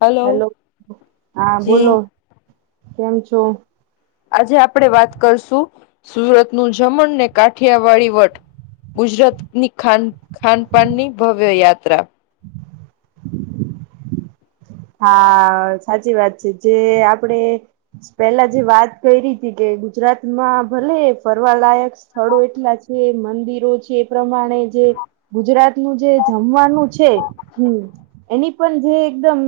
Hello hello. હા જી બોલો. કેમ છો? આજે આપણે વાત કરશું સુરતનું જમણ ને કાઠિયાવાડી વટ. ગુજરાત ની ખાન ખાનપાનની ભવ્ય યાત્રા. હા સાચી વાત છે. જે આપણે પેલા જે વાત કયરી તી કે ગુજરાતમાં ભલે ફરવા લાયક સ્થળો એટલા છે, મંદિરો છે એ પ્રમાણ ણે જે ગુજરાતનું જે જમવાનું છે હમ એની પણ જે એકદમ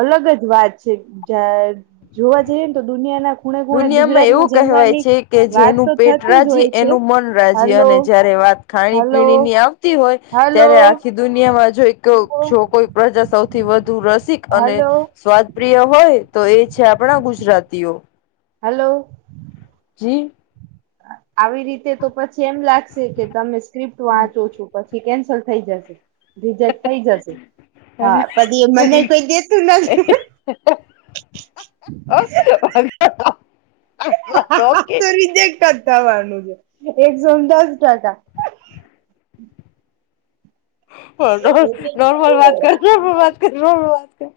અલગ જ વાત છે. જા જોવા જઈએ ને તો દુનિયાના ખૂણે ખૂણે દુનિયામાં ગુજરાતમાં એવું કહેવાય જમવાની છે કે વાત જેનું તો પેટ થતી જ રાજી હોય છે એનું મન રાજી હલો અને જયારે વાત હલો ખાણીપીણી ની આવતી હોય હલો ત્યારે આખી દુનિયામાં જોઈ જો કોઈક પ્રજા સૌથી વધુ રસિક અને હલો સ્વાદ પ્રિય હોય તો એ છે આપણા ગુજરાતીઓ. હલો. જી. આવી રીતે તો પછી એમ લાગશે કે તમે સ્ક્રિપ્ટ વાંચો છો પછ છી કેન્સલ થઈ જાશે. રિજેક્ટ થઈ જશે. હા પછી એ મને કોઈ દેતું નથી. [inaudible] [inaudible] હા હા આ ઓકે તો રિજેક્ટ જ થાવાનું છે. એકસો ને દસ ટકા. [inaudible] નોર્મલ વાત કર નોર્મલ વાત કર નોર્મલ વાત કર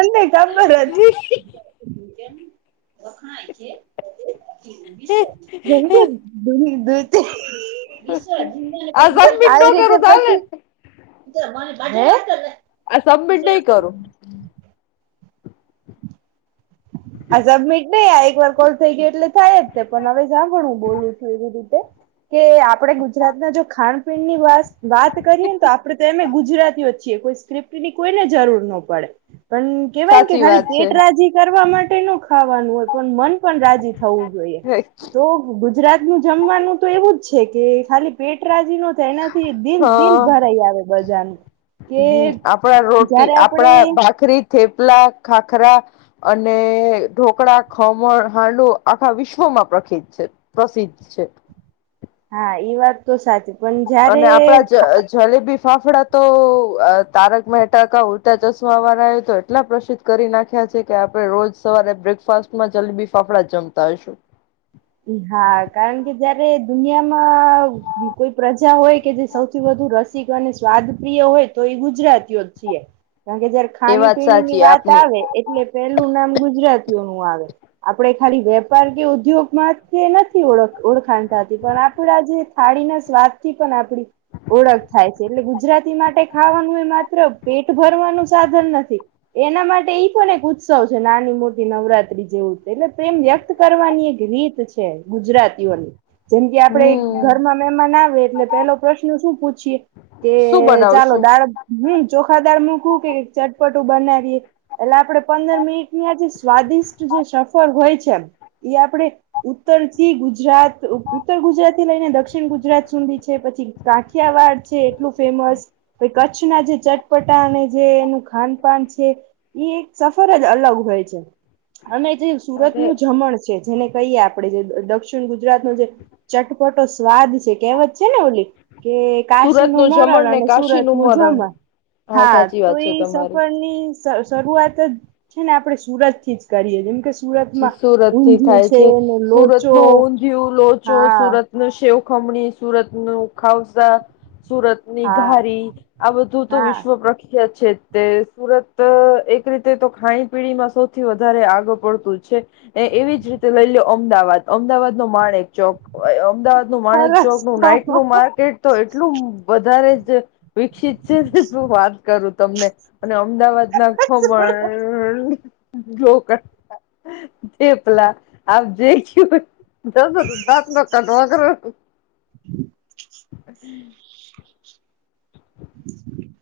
અને ખબર જ. કેમ વખણાય છે? જેમ કે દૂન [inaudible] આ [inaudible] સબમિટ ન આવી રીતે કરું ચાલે પછી ને હે? આ સબમીટ નઈ કરું. આ સબમિટ નઈ આ એકવાર કોલ થઈ ગયો એટલે થાય જ છે ને પણ હવે સાંભણ હું બોલું છું એવી રીતે. કે આપણેે ગુજરાતના જો ખાાનપીણની વાત વાત કરીએ ને તો આપડે તો એમેય ગુજરાતીઓ જ છીએ કોઈ સ્ક્રિપ્ટની કોઈને જરૂર નો પડે. પણ કેવાય ને કે સાચી ખાલી વાત છે પેટ રાજી કરવા માટે નો ખાવાનું હોય. પણ મન પણ રાજી થવું જોઈએ. તો ગુજરાતનું જમવાનું તો એવું જ છે કે ખાલી પેટ રાજી નો તો એનાથી દિલ દિલ હા ભરાઈ આવે બધાનું. કે હમ આપણા રોટલી જયારે આપડે આપણા ભાખરી, થેપલા, ખાખરા. અને ઢોકળા, ખમણ, હાંડવો આખા વિશ્વમાં પ્રખીત છે. પ્રસિદ્ધ છે. હા એ વાત તો સાચી. પણ જયારે અને આપણા જ ખા જલેબી ફાફડા તો અ તારક મહેતા કા ઉલટા ચશ્માવાળાએ તો એટલા પ્રસિદ્ધ કરી નાખ્યા છે કે આપણે રોજ સવારે બ્રેકફાસ્ટમાં જલેબી ફાફડા જ જમતા હશું. એહા કારણ કે જયારે દુનિયામાં બી કોઈ પ્રજા હોય કે જે સૌથી વધુ રસિક અને સ્વાદ પ્રિય હોય તો એ ગુજરાતીઓ. છીએ. કારણ કે જયારે એ વાત ખાણીપીણીની સાચી વાત આપની આવે. એટલે પેલું નામ ગુજરાતીઓનું આવે. આપણે ખાલી વેપાર કે ઉદ્યોગ માં તે નથી ઓળખ ઓળખાણ થાતી. પણ આપડા જે થાળીના સ્વાદથી પણ આપડી ઓળખ થાય છે, એટલે ગુજરાત. માટે ખાવાનું એ પેટ ભરવાનું નથી. એના માટે એઈ પણ એક ઉત્સવ છે, નાની-મોટી નવરાત્રી જેવું એટલે પ્રેમ વ્યક્ત કરવાની એક રીત છે, ગુજરાતીઓની. જેમ કે આપડે હમ ઘરમાં મહેમાન આવે એટલે પેલો પ્રશ્ન શું પૂછીએ? કે શું ચાલો બનાવશું? દાળ, હમ ચોખા દાળ મૂકવું કે ચટપટું બનાવીએ. એટલે આપણે પંદર મિનિટની આ જે સ્વાદિષ્ટ જે સફર હોય છેમ, એ આપણેે ઉત્તર થી ગુજરાત ઉત્તર ગુજરાત થી લઈને દક્ષિણ ગુજરાત સુુંધી છે પછી કાઠિયાવાડ છે, એટલું ફેમસ. કચ્છના જે ચટપટા અને જે એનું ખાનપાન છે. એ એક સફર જ અલગ હોય છે, અને જે સુરત અરે નું જમણ છે, જેને કહીએ આપડે જે દક્ષિણ ગુજરાતનો જે ચટપટો સ્વાદ છે, કેવત છે ને, ઓલી કે કાશી સુરત નું મરણ જમણ ને અને કાશી સુરત નું મરણ જમણ હા, સાચી તો વાત છે એ તમારી. સફર ની શરૂઆત છે ને, સુરત જ કરીએ જેમ કે સુરતમાં સુરત થી ઊંધિયું થાય છે, ને સુરત લોચો નું ઊંધિયું, લોચો હા સુરત ન શેવ-ખમણી સુરત ન ખાવસા સુરત. હા [unintelligible] આ બધું તો હા પ્રખ્યાત છે. તે સુરત એક રીતે તો ખાણી પીણીમાં સૌથી વધારે આગ પડતું જ. એવી જ રીતે લઈ લ્યો અમદાવાદ, અમદાવાદ નો માણેક ચોક. અમદાવાદ નું માણેક ચોક નું નાઈટ નું માર્કેટ તો એટલું વધારે જ. વિકસિત શું વાત કરું? તમને. અને અમદાવાદ ના સરસ ખમણ જો જેપલા આપ જે ક દસ ન કટવા કરો. હમ. હમ.